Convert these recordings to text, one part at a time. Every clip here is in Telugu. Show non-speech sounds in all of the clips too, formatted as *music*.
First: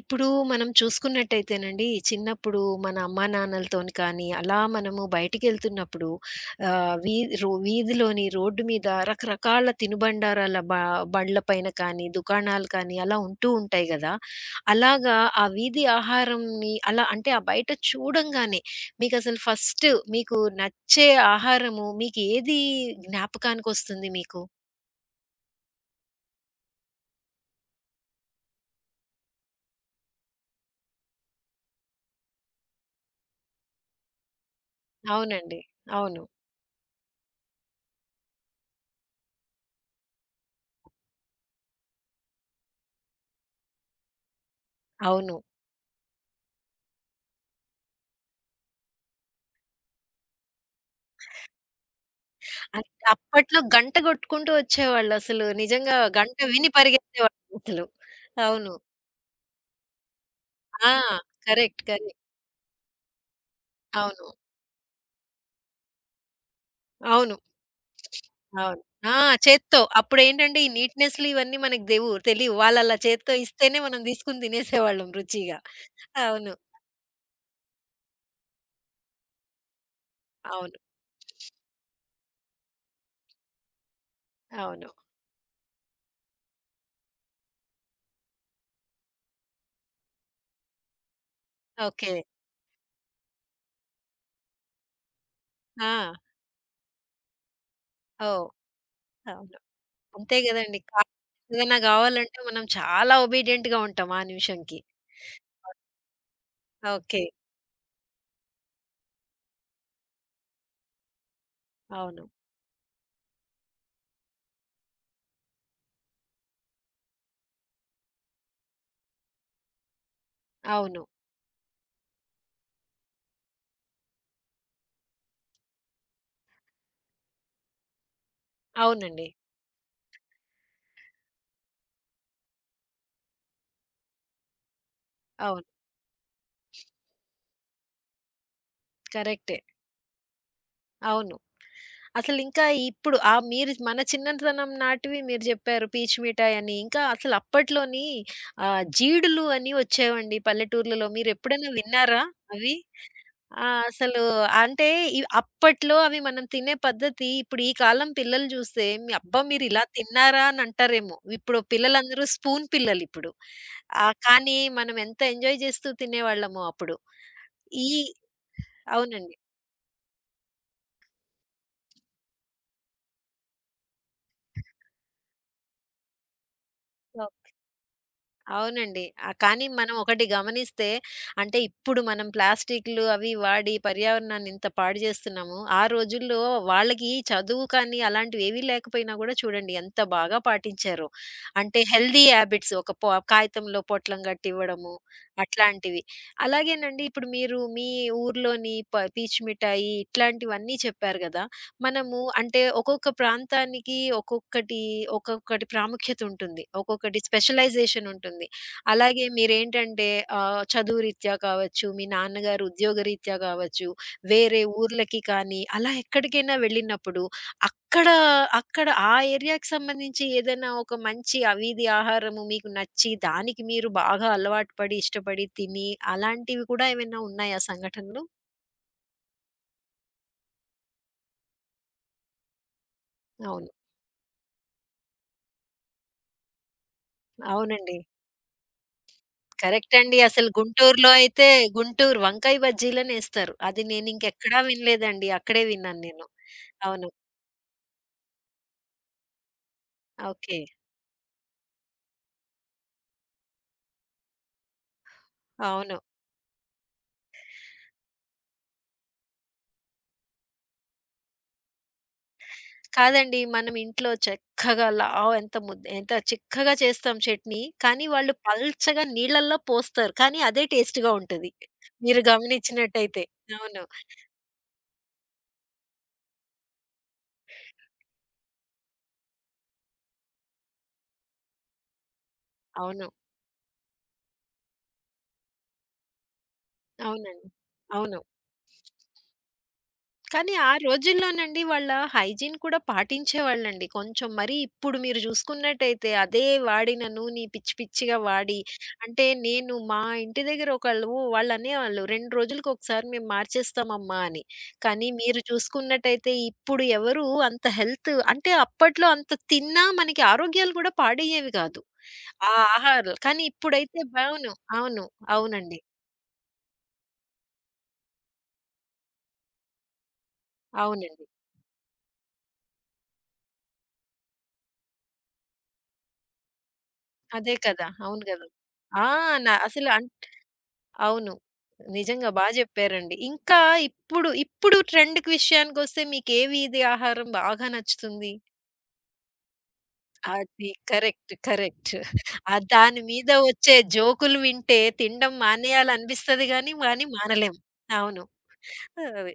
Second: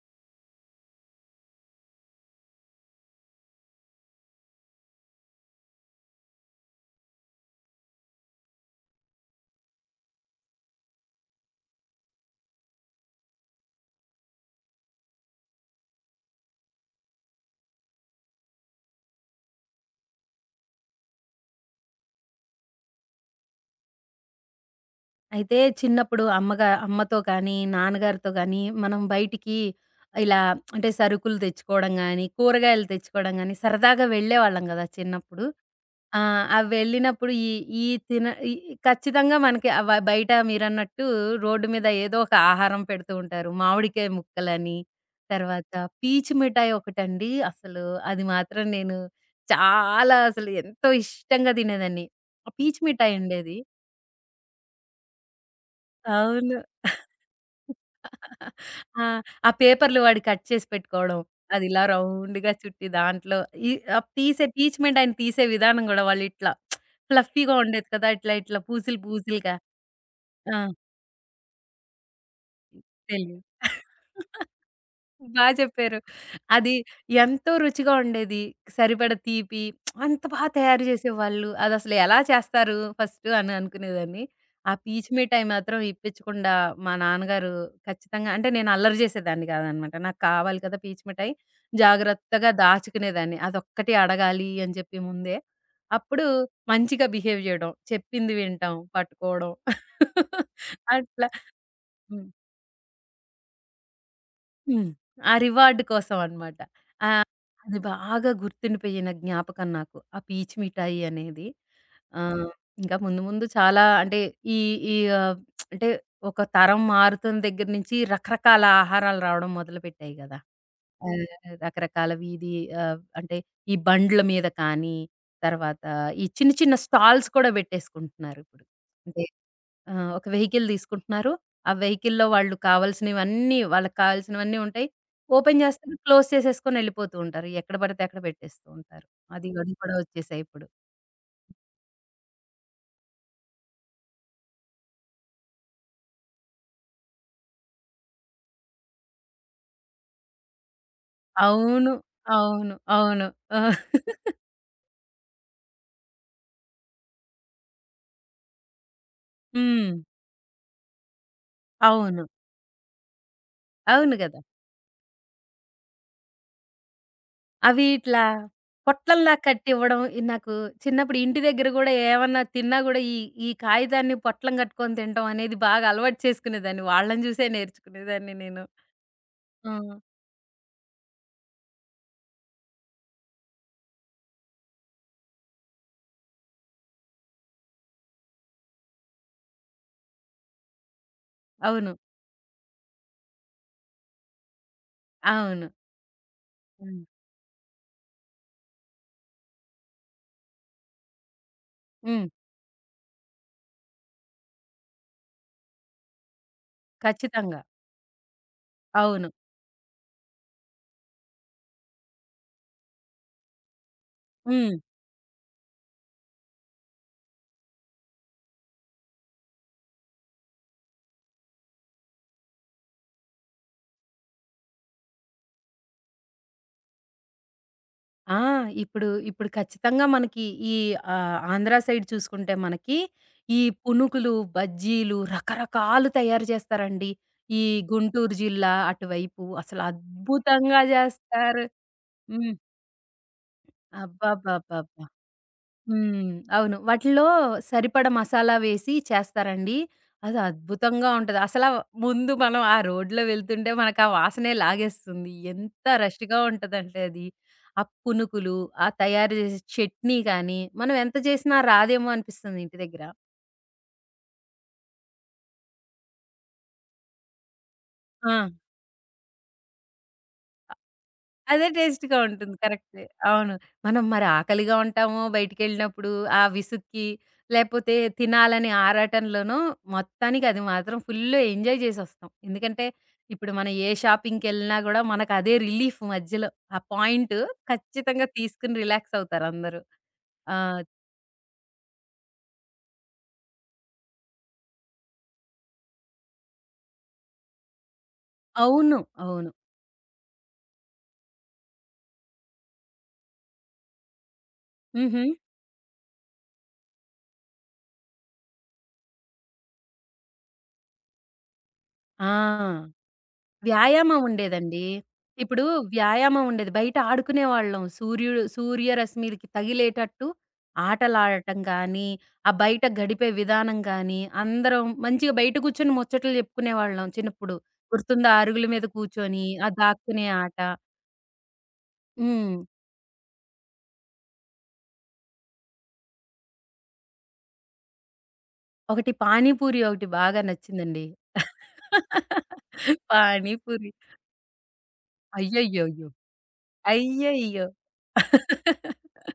ఇప్పుడు మనం చూసుకున్నట్టయితేనండి, చిన్నప్పుడు మన అమ్మా నాన్నలతోని కానీ, అలా మనము బయటికెళ్తున్నప్పుడు ఆహ్, వీ రో వీధిలోని రోడ్డు మీద రకరకాల తినుబండారాల బండ్ల పైన కానీ, దుకాణాలు కానీ అలా ఉంటూ ఉంటాయి గదా! అలాగా ఆ వీధి ఆహారంని అలా అంటే ఆ బయట చూడంగానే మీకసలు ఫస్ట్ మీకు నచ్చే ఆహారము మీకు ఏది జ్ఞాపకానికొస్తుంది మీకు? అయితే చిన్నప్పుడు అమ్మతో కానీ, నాన్నగారితో గానీ, మనం బయటికి ఇలా అంటే సరుకులు తెచ్చుకోవడం గానీ, కూరగాయలు తెచ్చుకోవడం గానీ, సరదాగా వెళ్ళేవాళ్ళం గదా! చిన్నప్పుడు. అవునండి. ఆ! అవును. అవి వెళ్ళినప్పుడు ఈ ఈ తిన ఈ ఈ ఖచ్చితంగా మనకి బయట మీరన్నట్టు రోడ్డు మీద ఏదో ఒక ఆహారం పెడుతూ ఉంటారు. మామిడికాయ ముక్కలని, అవును. తర్వాత పీచు మిఠాయి ఒకటండి అసలు అది మాత్రం నేను చాలా అసలు ఎంతో ఇష్టంగా తినేదాన్ని. ఆ పీచు అన్ మిఠాయి ఉండేది. అప్పట్లో గంట గొట్టుకుంటూ వచ్చేవాళ్ళసలు. నిజంగా గంట అవును. విని పరిగెత్తేవాళ్ళసలు. అవును. ఆ! ఆ పేపర్‌లు వాడు కట్ చేసి ఆ! పెట్టుకోవడం. అది ఇలా కరెక్ట్. కరెక్ట్. రౌండ్‌గా చుట్టి దాంట్లో ఈ ఆహ్, అవును. తీసే టీచ్‌మెంట్ ఆయన తీసే విధానం గూడా వాళ్ళిట్లా అవును. ఫ్లఫీగా ఉండేది కదా! ఇట్లా ఇట్లా అవును. పూసలు ఆ! పూసలుగా. చేత్తో. ఆ! అప్పుడేంటంటే, ఈ నీట్‌నెస్‌లు ఇవన్నీ మనకు దెవు తెలీవు. వాళ్ళలా చేత్తో తెలియదు. ఇస్తేనే మనం తీసుకొని తినేసేవాళ్ళం బా రుచిగా. చెప్పారు. అవును. అది ఎంతో రుచిగా ఉండేది. సరిపడా తీపి అంత బా అవును. తయారు చేసేవాళ్ళు. అదసలు ఎలా చేస్తారు ఫస్టు అని అనుకునేదాన్ని. ఆ అవును. పీచు మిఠాయి మాత్రం ఇప్పించకుండా మా నాన్నగారు ఖచ్చితంగా అంటే నేను అల్లరి చేసేదాన్ని కాదనమాట. నాకు కావాలి కదా! పీచు మిఠాయి. ఓకే. జాగ్రత్తగా దాచుకునేదాన్ని. అదొక్కటి అడగాలి అని చెప్పి ముందే. ఆ! అప్పుడు మంచిగా బిహేవ్ చేయడం. చెప్పింది ఓహ్! వినటం, పట్టుకోవడం అవును. అంతే *laughs* గదండీ! అట్లా. ఏదైనా హ్మ్. గావాలంటే మనం చాలా ఒబీడియంట్‌గా ఉంటాం ఆ నిమిషంకి. హ్మ్. ఆ రివార్డ్ కోసం అన్నమాట. ఓకే. ఆహ్, అది బాగా గుర్తుండిపోయిన జ్ఞాపకం నాకు. ఆ పీచ్ మిఠాయి అనేది. అవును. ఆహ్, ఇంకా ముందు ముందు చాలా అంటే ఈ ఈ ఆహ్, అంటే ఒక తరం మారుతున్న దగ్గర నుంచి రకరకాల ఆహారాలు రావడం మొదలుపెట్టాయి గదా! అవును. ఆహ్, రకరకాల వీధి ఆహ్, అంటే ఈ బండ్ల మీద కానీ, తర్వాత ఈ చిన్న చిన్న స్టాల్స్ కూడా పెట్టేసుకుంటున్నారు ఇప్పుడు. అంటే అవునండి. ఆ! ఒక వెహికల్ తీసుకుంటున్నారు. ఆ వెహికల్‌లో వాళ్ళు కావాల్సినవన్నీ, వాళ్ళకి కావాల్సినవన్నీ ఉంటాయి. ఓపెన్ అవును. చేస్తారు. క్లోజ్ చేసేసుకొని ఎళ్ళిపోతూ ఉంటారు. ఎక్కడ పడితే అక్కడ పెట్టేస్తూ ఉంటారు. అది కరెక్టే. అది కూడా వచ్చేసాయి ఇప్పుడు. అవును. అసలింకా ఇప్పుడు ఆ మీరు మన చిన్నతనం నాటివి మీరు జెప్పారు పీచు మిఠాయని. ఇంకా అసలు అప్పట్లోని జీడులు అని వచ్చేవండి పల్లెటూర్లలో. మీరెప్పుడైనా అవును. విన్నారా అవును. అవి? అవును. ఆ! అసలు అంటే అప్పట్లో అవి మనం తినే పద్ధతి ఇప్పుడు ఈ కాలం పిల్లలు జూస్తే మీ అబ్బా! మీరిలా హ్మ్. తిన్నారా అని అంటారేమో. ఇప్పుడు పిల్లలందరూ అవును. స్పూన్ పిల్లలిప్పుడు. అవును గదా! కానీ మనం ఎంత ఎంజాయ్ జేస్తూ తినేవాళ్ళమో అప్పుడు. అవి ఈ ఇట్లా పొట్లంలా అవునండి. కట్టివ్వడం నాకు చిన్నప్పుడు ఇంటి దగ్గర గూడా ఏమన్నా తిన్నా గూడా ఈ ఈ కాగితాన్ని పొట్లం కట్టుకొని తినటం అనేది బాగా అలవాటు చేసుకునేదాన్ని. వాళ్ళని చూసే నేర్చుకునేదాన్ని నేను. అవునండి. కానీ ఆ! మనం ఒకటి గమనిస్తే అంటే ఇప్పుడు మనం ప్లాస్టిక్‌లు అవి వాడి పర్యావరణాన్ని ఇంత పాడు జేస్తున్నాము. ఆ రోజుల్లో వాళ్ళకి చదువు కానీ అలాంటివేవీ లేకపోయినా గూడా చూడండి ఎంత బాగా పాటించారో. అంటే అవును. హెల్తీ హాబిట్స్ ఒక పొ కాగితంలో పొట్లం గట్టివ్వడము అవును. అట్లాంటివి. హ్మ్. అలాగేనండి ఇప్పుడు మీరు మీ ఊర్లోని పీచు మిఠాయి ఇట్లాంటివన్నీ చెప్పారు గదా! మనము హ్మ్. అంటే ఒక్కొక్క ప్రాంతానికి ఒక్కొక్కటి ఒక్కొక్కటి ప్రాముఖ్యత ఉంటుంది. ఒక్కొక్కటి ఖచ్చితంగా. స్పెషలైజేషన్ ఉంటుంది. అలాగే అవును. మీరేంటంటే చదువు రీత్యా కావచ్చు, మీ నాన్నగారు ఉద్యోగ రీత్యా కావచ్చు, వేరే హ్మ్. ఊర్లకి కానీ అలా ఎక్కడికైనా వెళ్ళినప్పుడు అక్కడ, అక్కడ ఆ ఏరియాకి సంబంధించి ఏదైనా ఒక మంచి ఆ వీధి ఆహారము మీకు నచ్చి దానికి మీరు బాగా అలవాటు పడి, ఇష్టపడి తిని అలాంటివి కూడా ఏమైనా ఉన్నాయా సంఘటనలు? ఆ! ఇప్పుడు ఖచ్చితంగా మనకి ఈ ఆంధ్ర సైడ్ చూసుకుంటే మనకి ఈ అవును. పునుకులు, బజ్జీలు రకరకాలు తయారు చేస్తారండి. ఈ అవునండి. గుంటూరు జిల్లా అటువైపు అసలు కరెక్ట్ అండి. అసలు అద్భుతంగా గుంటూరులో అయితే చేస్తారు. గుంటూరు హ్మ్. వంకాయ బజ్జీలనేస్తారు. అది నేనింకెక్కడా అబ్బబ్బబ్బబ్బా! వినలేదండి. అక్కడే విన్నాను నేను. హ్మ్. అవును. అవును. వాటిలో సరిపడా మసాలా వేసి చేస్తారండి. అది ఓకే. అద్భుతంగా ఉంటది. అసలా ముందు మనం ఆ రోడ్లో వెళ్తుంటే మనకు ఆ వాసనే లాగేస్తుంది. ఎంత అవును. రష్‌గా ఉంటదంటే అది. ఆ పునుకులు, ఆ తయారు చేసే చట్నీ కానీ, మనం ఎంత చేసినా రాదేమో అనిపిస్తుంది ఇంటి దగ్గర. కాదండి మనం ఇంట్లో చక్కగా లావు ఎంత ముద్ద ఎంత చిక్కగా చేస్తాం చట్నీ. కానీ ఆ! వాళ్ళు పల్చగా నీళ్ళల్లో పోస్తారు. కానీ అదే టేస్ట్‌గా ఉంటది. అదే టేస్ట్‌గా మీరు ఉంటుంది. కరెక్టే. గమనించినట్టయితే. అవును. అవును. మనం మరి ఆకలిగా ఉంటాము బయటికెళ్ళినప్పుడు. ఆ విసుక్కి, లేపోతే తినాలనే ఆరాటంలోనో మొత్తానికి అది మాత్రం ఫుల్లు ఎంజాయ్ జేసొస్తాం. ఎందుకంటే, అవును. ఇప్పుడు మనం ఏ షాపింగ్‌కెళ్ళినా గూడా మనకదే రిలీఫ్ మధ్యలో. ఆ పాయింటు అవునండి. అవును. ఖచ్చితంగా తీసుకొని రిలాక్స్ అవుతారందరూ. కానీ ఆ! ఆ రోజుల్లోనండి వాళ్ళ హైజీన్ కూడా పాటించేవాళ్ళండి. కొంచెం మరీ ఇప్పుడు మీరు చూసుకున్నట్టయితే అదే వాడిన నూనె పిచ్చి పిచ్చిగా వాడి అవును. అంటే అవును. నేను మా ఇంటి దగ్గర ఒకళ్ళు వాళ్ళు అనేవాళ్ళు, "2 రోజులకొకసారి మేము మార్చేస్తామమ్మా" అని. కానీ హుహు. మీరు చూసుకున్నట్టయితే ఇప్పుడు ఎవరు అంత హెల్త్ అంటే అప్పట్లో అంత తిన్నా మనకి ఆరోగ్యాలు కూడా పాడయ్యేవి కాదు. ఆ! ఆ ఆహారాలు. కానీ ఇప్పుడైతే వ్యాయామం అవును. ఉండేదండి. అవును. ఇప్పుడు అవునండి. వ్యాయామం ఉండేది. బయట ఆడుకునేవాళ్ళం. సూర్యుడు సూర్యరశ్మిలకి తగిలేటట్టు అవునండి. ఆటలాడటం గానీ, ఆ బయట గడిపే విధానం గానీ, అందరం మంచిగా బయట కూర్చొని ముచ్చట్లు చెప్పుకునేవాళ్ళం అదే చిన్నప్పుడు. కదా! అవును గుర్తుందా? కదా! అరుగుల మీద ఆ! కూర్చొని, న ఆ అసలు అన్ దాక్కునే ఆట. అవును. నిజంగా బా హ్మ్. జెప్పారండి. ఇంకా ఇప్పుడు ట్రెండ్‌కి విషయానికొస్తే మీకే వీధి ఆహారం బాగా నచ్చుతుంది? ఒకటి పానీపూరి ఒకటి బాగా అది నచ్చిందండి. కరెక్ట్. కరెక్ట్. *laughs* ఆ దాని మీద వచ్చే పానీపూరి. జోకులు వింటే తినడం అయ్యయ్యయ్యో! మానేయాలనిపిస్తది గానీ, కానీ మానలేం. అయ్యయ్యో! అవును. అది.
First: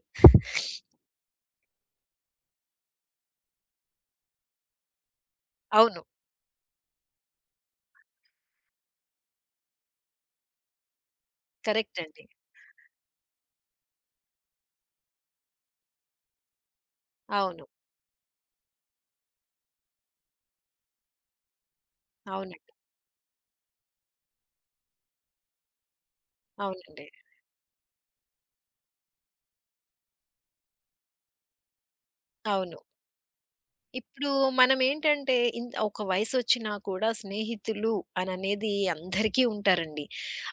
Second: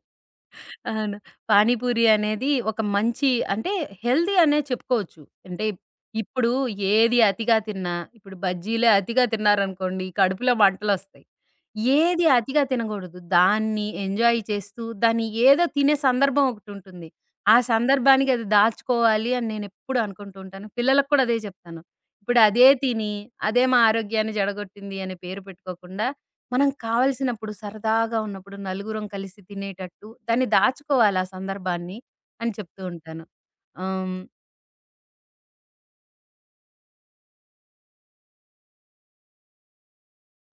అవును. పానీపూరి అనేది ఒక మంచి అంటే హెల్తీ అనే చెప్పుకోవచ్చు. అంటే అవును. ఇప్పుడు ఏది అతిగా తిన్నా, ఇప్పుడు బజ్జీలే అతిగా తిన్నారనుకోండి కడుపులో మంటలొస్తాయి. కరెక్ట్ అండి. ఏది అతిగా తినగూడదు. దాన్ని ఎంజాయ్ చేస్తూ దాన్ని ఏదో తినే సందర్భం ఒకటుంటుంది. ఆ అవును. సందర్భానికి అది దాచుకోవాలి అని నేనెప్పుడు అనుకుంటూ ఉంటాను. పిల్లలకు కూడా అదే చెప్తాను. ఇప్పుడు అదే అవునండి. తిని అదే మా ఆరోగ్యాన్ని జడగొట్టింది అనే పేరు పెట్టుకోకుండా మనం అవునండి. కావలసినప్పుడు సరదాగా ఉన్నప్పుడు నలుగురం కలిసి తినేటట్టు దాన్ని దాచుకోవాలి ఆ సందర్భాన్ని అని అవును. చెప్తూ ఉంటాను. ఆహ్, హ్మ్. ఇప్పుడు మనమేంటంటే ఒక వయసొచ్చినా కూడా స్నేహితులు అననేది అందరికీ ఉంటారండి.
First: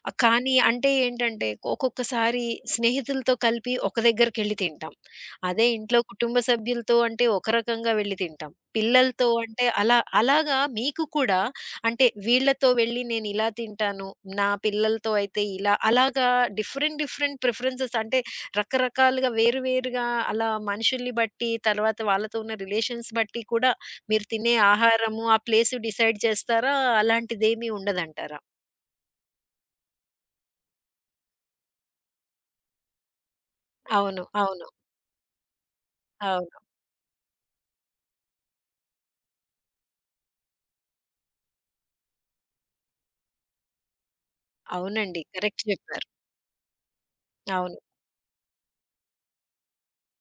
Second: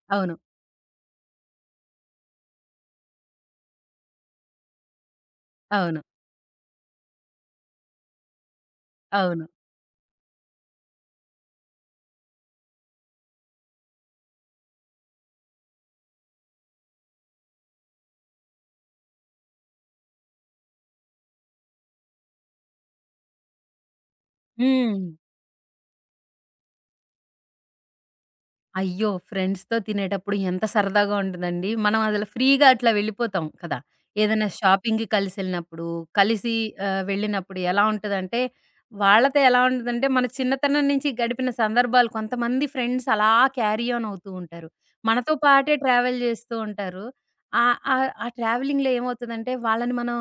అవును. కానీ అంటే ఏంటంటే ఒక్కొక్కసారి స్నేహితులతో కలిపి ఒక దగ్గరికెళ్లి తింటాం. అదే అవును. ఇంట్లో కుటుంబ సభ్యులతో అంటే ఒక రకంగా వెళ్లి తింటాం. పిల్లలతో అవును. అంటే అలా అలాగా మీకు కూడా అంటే వీళ్ళతో వెళ్ళి నేనిలా తింటాను. నా పిల్లలతో అయితే ఇలా అలాగా డిఫరెంట్ డిఫరెంట్ ప్రిఫరెన్సెస్ అంటే రకరకాలుగా వేరు వేరుగా అలా మనుషుల్ని బట్టి, తర్వాత వాళ్ళతో ఉన్న రిలేషన్స్ బట్టి కూడా మీరు తినే హ్మ్. ఆహారము, ఆ ప్లేసు డిసైడ్ చేస్తారా? అలాంటిదేమీ ఉండదంటారా? అయ్యో! ఫ్రెండ్స్‌తో తినేటప్పుడు ఎంత సరదాగా ఉంటదండి. మనం అసలు ఫ్రీగా అట్లా వెళ్ళిపోతాం కదా! అవును. ఏదైనా అవును. షాపింగ్‌కి కలిసెళ్ళినప్పుడు, కలిసి అవును. వెళ్ళినప్పుడు ఎలా ఉంటదంటే, వాళ్ళతో ఎలా ఉంటదంటే, మన చిన్నతనం నుంచి గడిపిన సందర్భాలు కొంతమంది ఫ్రెండ్స్ అలా క్యారీ ఆన్ అవుతూ ఉంటారు. అవునండి. మనతో కరెక్ట్ పాటే చెప్పారు. ట్రావెల్ చేస్తూ ఉంటారు. ఆహ్, అవును. ఆహ్, ఆ ట్రావెలింగ్‌లో ఏమవుతదంటే, వాళ్ళని మనం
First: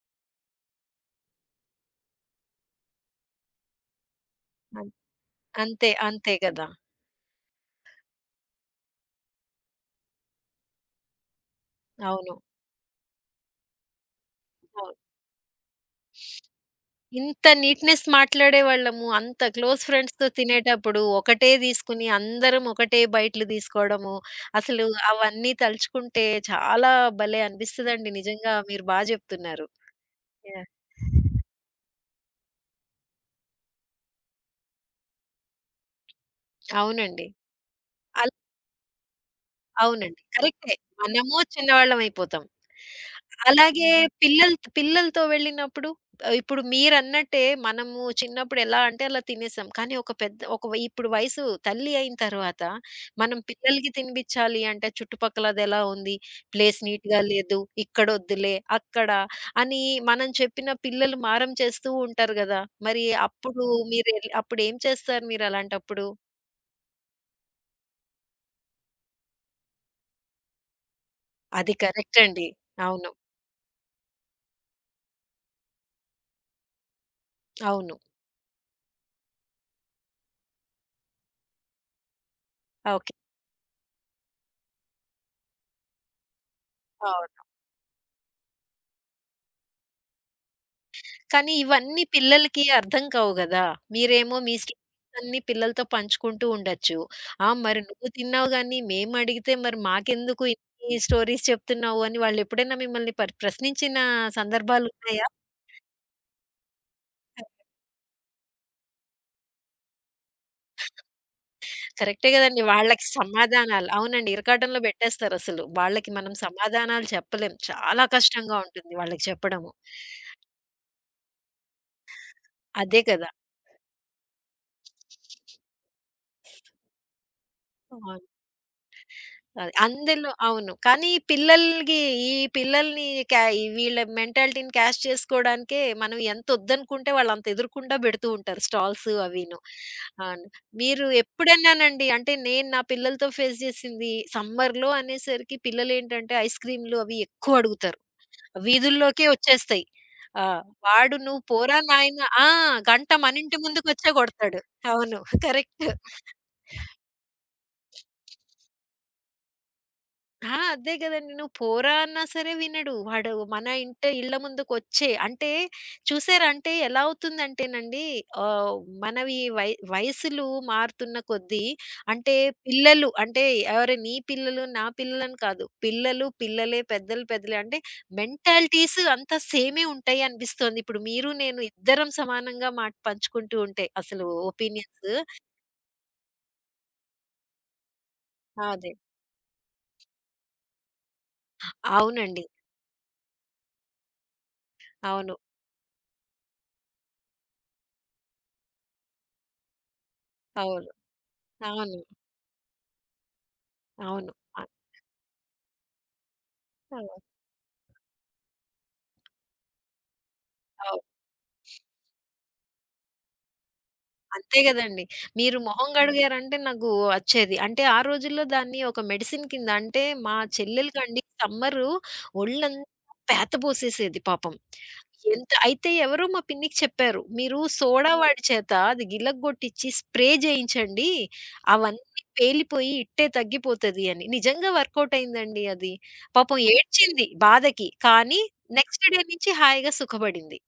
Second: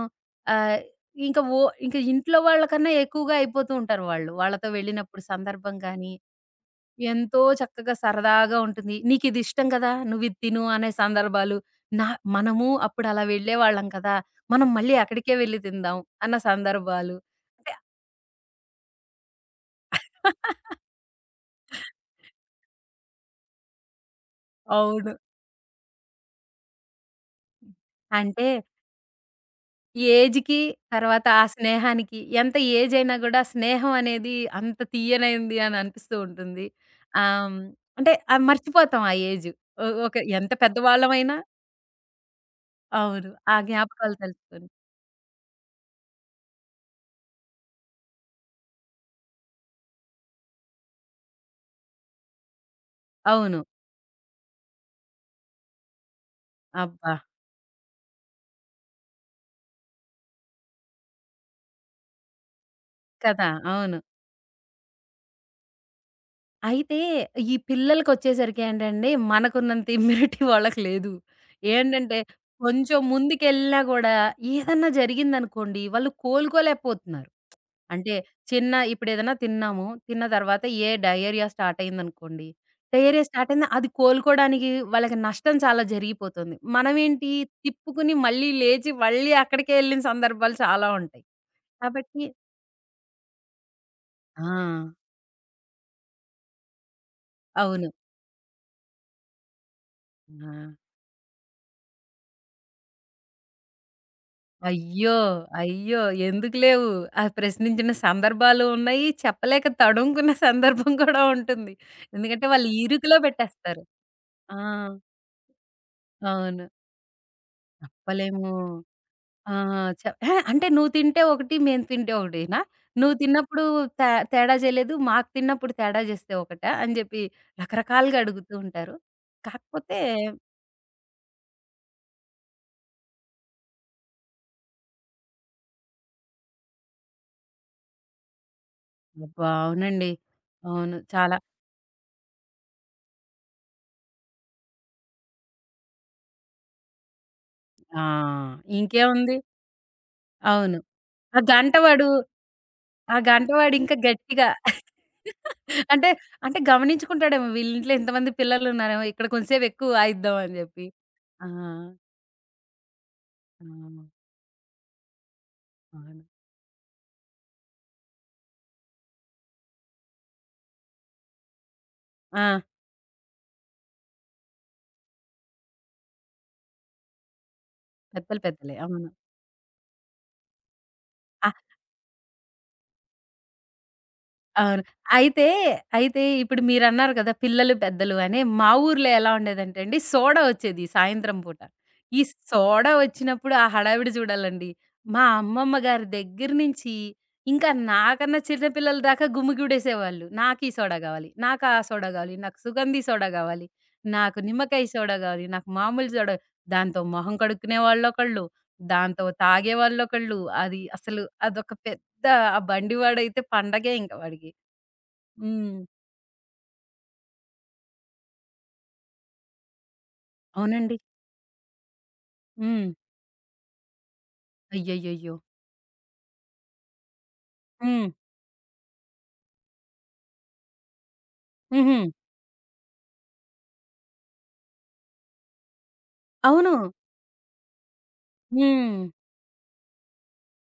ఆహ్, ఇంకా ఓ ఇంకా ఇంట్లో వాళ్ళకన్నా ఎక్కువగా అయిపోతూ ఉంటారు వాళ్ళు. వాళ్ళతో అన్ వెళ్ళినప్పుడు సందర్భం అంతే. గాని అంతే కదా! ఎంతో చక్కగా సరదాగా ఉంటుంది. "నీకిది ఇష్టం కదా! నువ్విది తిను" అనే సందర్భాలు. నా అవును. మనము అప్పుడు అలా వెళ్ళేవాళ్ళం కదా! మనం అవును. మళ్ళీ అక్కడికే వెళ్లి తిందాం అన్న సందర్భాలు. ఇంత అంటే నీట్‌నెస్ మాట్లాడేవాళ్ళము, అంత క్లోజ్ ఫ్రెండ్స్‌తో *laughs* తినేటప్పుడు ఒకటే తీసుకుని అందరం ఒకటే బైటులు తీసుకోవడము, అసలు అవును. అవన్నీ తలుచుకుంటే చాలా భలే అనిపిస్తదండి. అంటే నిజంగా మీరు బా చెప్తున్నారు. ఏజ్‌కి, యాహ్! తర్వాత ఆ స్నేహానికి ఎంత ఏజ్ అయినా గూడా స్నేహం అనేది అంత తియ్యనైంది అని అనిపిస్తూ ఉంటుంది. అవునండి. ఆహ్, హ్మ్, అంటే అల్ మర్చిపోతాం ఆ ఏజ్. ఒక అవునండి. ఎంత కరెక్టే. పెద్దవాళ్ళమైనా మనము చిన్నవాళ్ళమైపోతాం. అవును. ఆ అలాగే జ్ఞాపకాలు తలుచుకొని. పిల్లలతో వెళ్ళినప్పుడు ఇప్పుడు మీరన్నట్టే మనము చిన్నప్పుడు ఎలా అంటే అలా తినేసాం. కానీ ఒక పెద్ద ఒక వై ఇప్పుడు వయసు తల్లి అయిన తర్వాత మనం అవును. పిల్లలకి తినిపించాలి అంటే చుట్టుపక్కల అదెలా ఉంది, ప్లేస్ అబ్బా! నీట్‌గా లేదు, ఇక్కడొద్దులే, అక్కడ అని మనం చెప్పిన పిల్లలు మారం చేస్తూ ఉంటారు గదా! మరి కదా! అప్పుడు అవును. మీరు ఎల్ అప్పుడేం చేస్తారు మీరు అలాంటప్పుడు? అయితే, ఈ పిల్లలకొచ్చేసరికి ఏంటండి, మనకున్నంత ఇమ్యూనిటీ *laughs* వాళ్ళకి లేదు. అది ఏంటంటే, కరెక్ట్ అండి. కొంచెం అవును. ముందుకెళ్ళినా గూడా ఏదన్నా జరిగిందనుకోండి, వాళ్ళు కోలుకోలేకపోతున్నారు. అవును. అంటే, చిన్న ఇప్పుడేదన్నా తిన్నాము, తిన్న తర్వాత ఏ డయేరియా స్టార్ట్ అయిందనుకోండి, ఓకే. డయేరియా స్టార్ట్ అయింది అది కోలుకోడానికి వాళ్ళకి నష్టం చాలా జరిగిపోతుంది. మనమేంటి అవును. తిప్పుకుని మళ్ళీ లేచి, మళ్ళీ అక్కడికే ఎళ్ళిన సందర్భాలు చాలా ఉంటాయి. కానీ ఇవన్నీ కాబట్టి పిల్లలకి అర్థం కావు గదా! మీరేమో ఆ! మీ స్టోరీస్ అన్నీ పిల్లలతో పంచుకుంటూ ఉండొచ్చు. ఆ! మరి అవును. నువ్వు తిన్నావు గానీ మేమడిగితే మరి మాకెందుకు ఆ! ఇన్ని స్టోరీస్ చెప్తున్నావు అని వాళ్ళెప్పుడైనా మిమ్మల్ని ప్రశ్నించిన అయ్యో! సందర్భాలున్నాయా? అయ్యో! ఎందుకు లేవు. ఆ ప్రశ్నించిన సందర్భాలు ఉన్నాయి. చెప్పలేక తడుముకున్న సందర్భం కూడా ఉంటుంది. కరెక్టే ఎందుకంటే గదండీ. వాళ్ళు వాళ్ళకి ఇరుకులో పెట్టేస్తారు. సమాధానాలు అవునండి. ఆ! ఇరకాటంలో బెట్టేస్తారసలు. వాళ్ళకి మనం అవును. సమాధానాలు చెప్పలేం. చాలా చెప్పలేము. కష్టంగా ఉంటుంది వాళ్ళకి ఆ! చెప్పడము. అహా! అంటే నువ్వు తింటే ఒకటి, మేము తింటే ఒకటేనా? అదే నువ్వు కదా! తిన్నప్పుడు తే తేడా చేయలేదు. మాకు తిన్నప్పుడు తేడా చేస్తే ఒకటా? అని చెప్పి రకరకాలుగా అవును. అడుగుతూ ఉంటారు. అది. కాకపోతే అందరిలో అవును. కానీ ఈ పిల్లలకి ఈ పిల్లల్ని ఈ వీళ్ళ మెంటాలిటీని క్యాష్ చేసుకోవడానికే మనం ఎంత వద్దనుకుంటే వాళ్ళంత ఎదురకుండా పెడుతూ ఉంటారు స్టాల్స్ అబ్బా! అవీను. అవునండి. అవును. అవును. మీరు చాలా ఎప్పుడన్నానండి అంటే నేను నా పిల్లలతో ఫేస్ చేసింది సమ్మర్‌లో అనేసరికి పిల్లలేంటంటే ఐస్ క్రీమ్‌లు అవి ఎక్కువ అడుగుతారు. ఆ! వీధుల్లోకే ఇంకేముంది. వచ్చేస్తాయి. ఆ! అవును. వాడు ఆ! "నువ్వు గంట పోరా వాడు నాయన" ఆ! గంట ఆ! గంట మనింటి వాడింకా ముందుకొచ్చే గట్టిగా కొడతాడు. అవును. *laughs* కరెక్ట్. అంటే, అంటే గమనించుకుంటాడేమో వీళ్ళింట్లో ఇంతమంది పిల్లలున్నారేమో ఇక్కడ కొంసేపు ఎక్కువ వాయిద్దాం అని ఆ! జెప్పి. అదే గదండీ. ఆ! నువ్వు పోరా అన్నా సరే వినడు. వాడు మన అవును. ఇళ్ళ ముందుకొచ్చే అంటే అవును. చూసారా అంటే ఎలా అవుతుందంటేనండి ఆహ్, మనవి వయసులు మారుతున్న కొద్దీ అంటే ఆ! పిల్లలు అంటే ఎవరు నీ పిల్లలు, నా పిల్లలని కాదు. పిల్లలు పిల్లలే, పెద్దలు పెద్దలే అంటే పెద్దలు పెద్దలే. మెంటాలిటీస్ అవును. అంతా సేమే ఉంటాయి అనిపిస్తోంది. ఇప్పుడు మీరు నేను ఇద్దరం సమానంగా మాట పంచుకుంటూ ఉంటే అసలు అవును. ఒపీనియన్స్. అయితే, అయితే ఇప్పుడు మీరన్నారు కదా! పిల్లలు, పెద్దలు అని. మా అదే. ఊర్లో ఎలా ఉండేదంటే అండి, సోడా వచ్చేది సాయంత్రం పూట. ఈ అవునండి. సోడా వచ్చినప్పుడు ఆ హడావిడి చూడాలండి. మా అవును. అమ్మమ్మ గారి దగ్గర నుంచి ఇంకా నాకన్నా చిన్న పిల్లల దాకా గుమిగూడేసేవాళ్ళు. నాకీ అవును. సోడా గావాలి, నాకా అవును. సోడా గావాలి, నాకు సుగంధి సోడా గావాలి, అవును. నాకు నిమ్మకాయ సోడా గావాలి, నాకు మామూలు సోడా అ! దాంతో మొహం కడుక్కునే వాళ్ళొకళ్ళు, దాంతో తాగేవాళ్ళొకళ్ళు. అది అవ్ అసలు అదొక పెద్ద ఆ బండివాడైతే పండగే ఇంక వాడికి. అంతే గదండీ. మీరు హ్మ్. మొహం గడిగారంటే నాకు వచ్చేది. అంటే ఆ రోజుల్లో దాన్ని ఒక మెడిసిన్ కింద అంటే మా అవునండి. చెల్లెలకండి సమ్మరు ఒళ్ళంతా హ్మ్. పేత పోసేసేది పాపం. అయ్యయ్యయ్యో! ఎంత అయితే ఎవరో మా పిన్నికి చెప్పారు. "మీరు హ్మ్. సోడా వాడి చేత అది గిలగ్గొట్టిచ్చి స్ప్రే జేయించండి. హుహు. అవన్నీ పేలిపోయి ఇట్టే తగ్గిపోతది" అని. నిజంగా వర్కౌట్ అయిందండి అది. పాపం అవును. ఏడ్చింది బాధకి. కానీ హ్మ్. నెక్స్ట్ డే నుంచి హాయిగా సుఖపడింది.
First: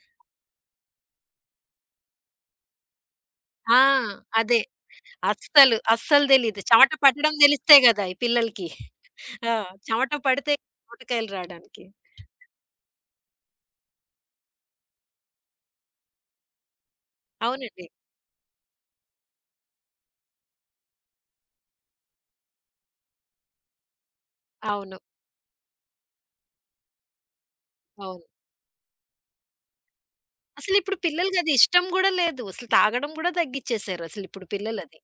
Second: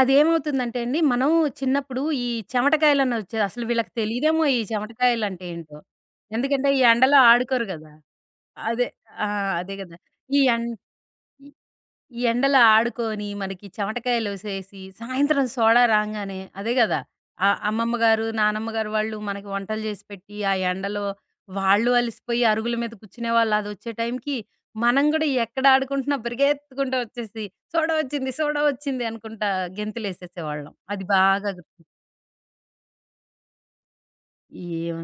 అదేమవుతుందంటే అండి, మనం చిన్నప్పుడు ఈ చెమటకాయలని వచ్చే అసలు ఆ! వీళ్ళకి తెలీదేమో అదే. ఈ చెమటకాయలంటే అస్సలు. ఏంటో. అస్సలు తెలీదు. ఎందుకంటే, ఈ చెమట ఎండలో పట్టడం ఆడుకోరు దెలిస్తే గదా! గదా! ఈ పిల్లలకి. అదే. ఆ! ఆ! అదే గదా! చెమట ఈ పడితే ఎన్ పొటకాయలు రాడానికి. ఈ ఎండలో ఆడుకొని, మనకి చెమటకాయలోసేసి, సాయంత్రం సోడా రాంగానే అదే గదా! అవునండి. అమ్మమ్మ గారు, నానమ్మ గారు వాళ్ళు మనకి వంటలు జేసి పెట్టి, ఆ ఎండలో వాళ్ళు అలిసిపోయి అరుగుల మీద కూర్చునేవాళ్ళు. అదొచ్చే టైంకి అవును. మనం గూడా ఎక్కడ ఆడుకుంటున్నా పరిగెత్తుకుంటూ వచ్చేసి, "సోడా అవును. వచ్చింది, సోడా వచ్చింది" అనుకుంటా గెంతులేసేసేవాళ్ళం. అసలిప్పుడు అది బాగా పిల్లలకది గుర్తు. ఇష్టం గూడా లేదు. అసలు తాగడం గూడా తగ్గిచ్చేసారు అసలిప్పుడు ఏం పిల్లలది.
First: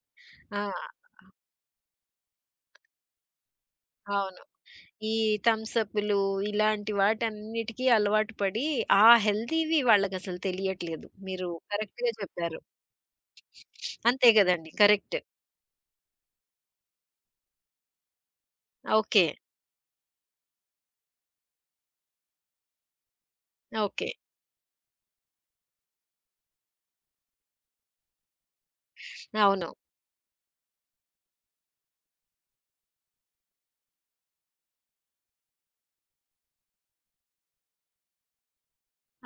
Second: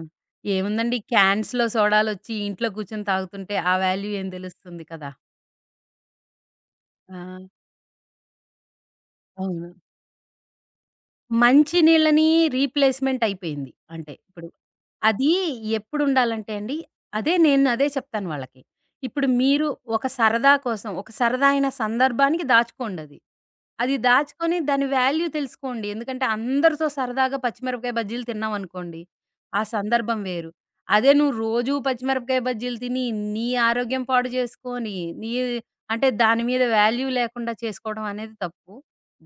ఆ! ఏముందండి క్యాన్స్‌లో సోడాలొచ్చి ఇంట్లో కూర్చొని తాగుతుంటే, ఆ వాల్యూ ఏం అవును. దెలుస్తుంది కదా! ఈ థమ్స్ అప్పులు ఇలాంటి ఆ! వాటన్నిటికి అలవాటు పడి, ఆ అవును. హెల్తీవి వాళ్ళకసలు తెలియట్లేదు. మీరు మంచి కరెక్ట్‌గా నీళ్ళని చెప్పారు. రీప్లేస్‌మెంట్ అయిపోయింది. అంటే అంతే ఇప్పుడు. గదండీ! కరెక్ట్. అది ఎప్పుడుండాలంటే అండి, అదే నేను అదే చెప్తాను వాళ్ళకి. ఓకే. ఇప్పుడు మీరు ఒక సరదా కోసం, ఒక సరదా అయిన సందర్భానికి దాచుకోండది. అది అది ఓకే. దాచుకొని దాని వాల్యూ తెలుసుకోండి. ఎందుకంటే అందరితో సరదాగా పచ్చిమిరపకాయ బజ్జీలు తిన్నామనుకోండి, ఆ అవును. సందర్భం వేరు. అదే నువ్వు రోజూ పచ్చిమిరపకాయ బజ్జీలు తిని, నీ ఆరోగ్యం పాడు చేసుకొని, నీ అంటే దాని మీద వాల్యూ లేకుండా చేసుకోవడం అనేది తప్పు.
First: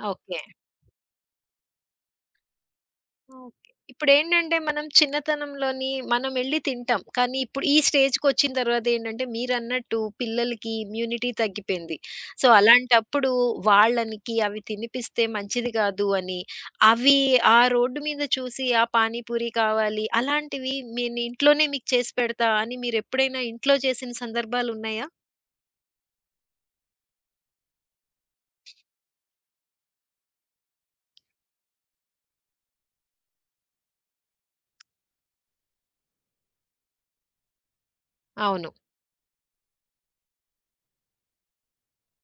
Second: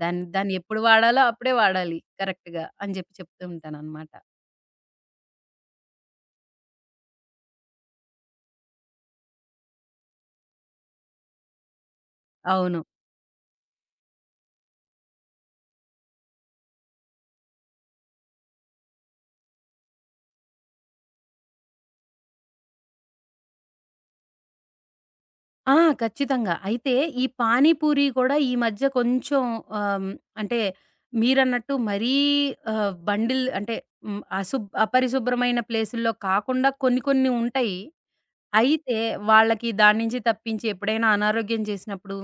దాన్ని ఓకే. దాన్ని ఎప్పుడు వాడాలో అప్పుడే వాడాలి కరెక్ట్‌గా అని జెప్పి చెప్తూ ఓకే. ఉంటాననమాట. ఇప్పుడేంటంటే మనం చిన్నతనంలోని మనం ఎళ్లి తింటాం. కానీ ఇప్పుడు ఈ స్టేజ్‌కొచ్చిన తర్వాత ఏంటంటే మీరన్నట్టు పిల్లలకి ఇమ్యూనిటీ తగ్గిపోయింది. సో, అవును. అలాంటప్పుడు వాళ్ళనికి అవి తినిపిస్తే మంచిది కాదు అని అవి ఆ రోడ్డు మీద చూసి ఆ పానీపూరి కావాలి అలాంటివి నేను ఇంట్లోనే మీకు చేసి పెడతా అని మీరెప్పుడైనా ఇంట్లో చేసిన సందర్భాలున్నాయా? ఆ! ఖచ్చితంగా. అయితే ఈ పానీపూరి కూడా ఈ మధ్య కొంచెం ఆహ్, అంటే మీరన్నట్టు మరీ బండిల్ అంటే హ్మ్, అశుబ్ అపరిశుభ్రమైన ప్లేసుల్లో కాకుండా కొన్ని కొన్ని ఉంటాయి. అవును. అయితే వాళ్ళకి దాని నుంచి తప్పించి ఎప్పుడైనా అనారోగ్యం చేసినప్పుడు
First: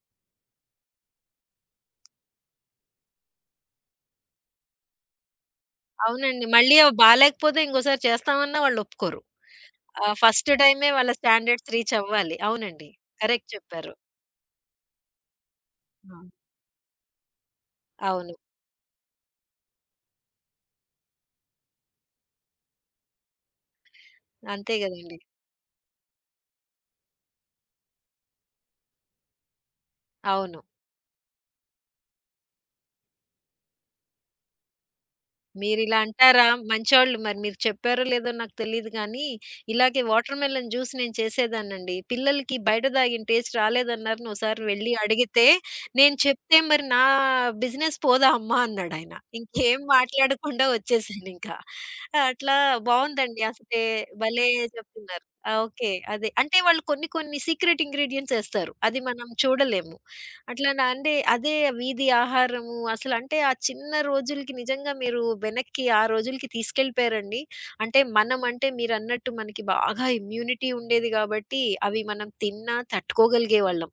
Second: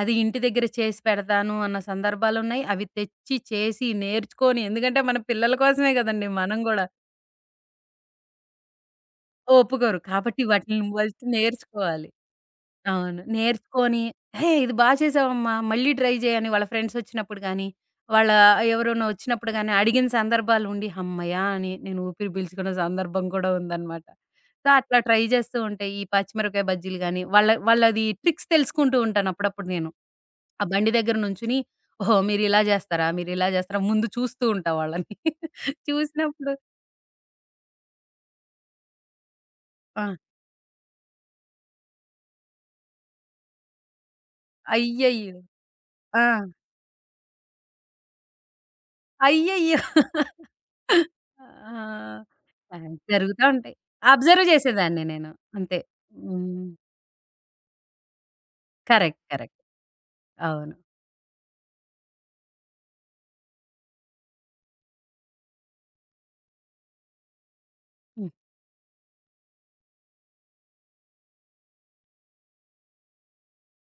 అది ఇంటి దగ్గర చేసి పెడతాను అన్న సందర్భాలున్నాయి. అవి తెచ్చి చేసి నేర్చుకొని ఎందుకంటే మన పిల్లల కోసమే గదండీ అవునండి. మనం మళ్ళీ గూడా. అవి బాలేకపోతే ఇంకోసారి చేస్తామన్నా వాళ్ళొప్పుకోరు. ఒప్పుకోరు. ఆ! కాబట్టి ఫస్ట్ వాటిలిని టైమే వాళ్ళ ఫస్ట్ స్టాండర్డ్స్ రీచ్ నేర్చుకోవాలి. అవ్వాలి. అవునండి. అవును. కరెక్ట్ చెప్పారు. నేర్చుకొని, "హే! ఇది బా చేసావమ్మా. మళ్ళీ ట్రై ఆ! చేయి" అని వాళ్ళ ఫ్రెండ్సొచ్చినప్పుడు గానీ, వాళ్ళ అవును. ఎవరైనా వచ్చినప్పుడు గానీ అడిగిన సందర్భాలుండి, హమ్మయ్య! అని నేను ఊపిరి పీల్చుకున్న సందర్భం కూడా ఉందనమాట. సో, అంతే అట్లా గదండీ! ట్రై చేస్తూ ఉంటే ఈ పచ్చిమిరపకాయ బజ్జీలు గానీ, వాళ్ళది ట్రిక్స్ తెలుసుకుంటూ ఉంటాను అప్పుడప్పుడు నేను. అవును. ఆ బండి దగ్గర నుంచుని, "ఓహో! మీరిలా చేస్తారా? మీరిలా చేస్తారా?" ముందు చూస్తూ ఉంటా వాళ్ళని. *laughs* మీరిలా అంటారా? చూసినప్పుడు మంచోళ్ళు మరి మీరు చెప్పారో లేదో నాకు తెలీదు గానీ, ఇలాగే ఆ! వాటర్ మెలన్ జ్యూస్ నేను చేసేదాన్నండి. పిల్లలకి బయట తాగిన టేస్ట్ రాలేదన్నారని ఓసారి వెళ్లి అయ్యయ్యో! అడిగితే, నేను ఆ! చెప్తే "మరి నా బిజినెస్ పోదా అమ్మా" అన్నాడాయన. అయ్యయ్యో! ఇంకేం మాట్లాడకుండా వచ్చేసానింకా. ఆ! అట్లా ఆ! బావుందండి. జరుగుతా ఉంటాయి. అసలే భలే అబ్జర్వ్ చేసేదాన్ని చెప్తున్నారు. నేను. ఆ! అంతే. ఓకే. అదే. అంటే హ్మ్. వాళ్ళు కొన్ని కొన్ని సీక్రెట్ ఇంగ్రీడియెంట్స్ ఏస్తారు. అది కరెక్ట్. మనం కరెక్ట్. చూడలేము. అవును. అట్లనా అంటే అదే వీధి ఆహారము అసలంటే ఆ చిన్న రోజులకి నిజంగా మీరు వెనక్కి ఆ రోజులకి తీసుకెళ్ళిపోయారండి. అంటే హ్మ్. మనం అంటే మీరన్నట్టు మనకి బాగా ఇమ్యూనిటీ ఉండేది గాబట్టి అవి మనం తిన్నా తట్టుకోగలిగేవాళ్ళం.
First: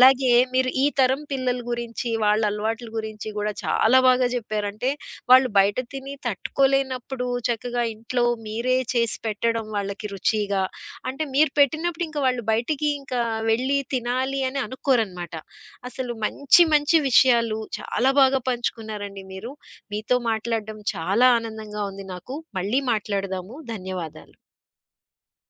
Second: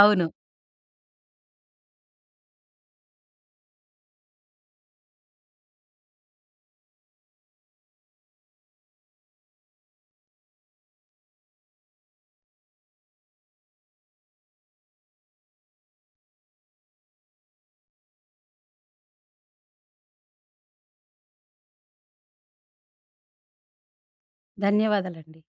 అవును. మీరు ఈ తరం పిల్లల గురించి వాళ్ళ అలవాట్ల గురించి గూడా చాలా బాగా జెప్పారు. అంటే వాళ్ళు బయట తిని తట్టుకోలేనప్పుడు చక్కగా ఇంట్లో మీరే చేసి పెట్టడం వాళ్ళకి రుచిగా. అంటే మీరు పెట్టినప్పుడు ఇంక వాళ్ళు బయటికి ఇంకా వెళ్ళి తినాలి అని అనుకోరనమాట. అసలు మంచి విషయాలు చాలా బాగా పంచుకున్నారండి మీరు. మీతో మాట్లాడడం చాలా ఆనందంగా ఉంది నాకు. మళ్ళీ మాట్లాడదాము. ధన్యవాదాలు. ధన్యవాదాలండి.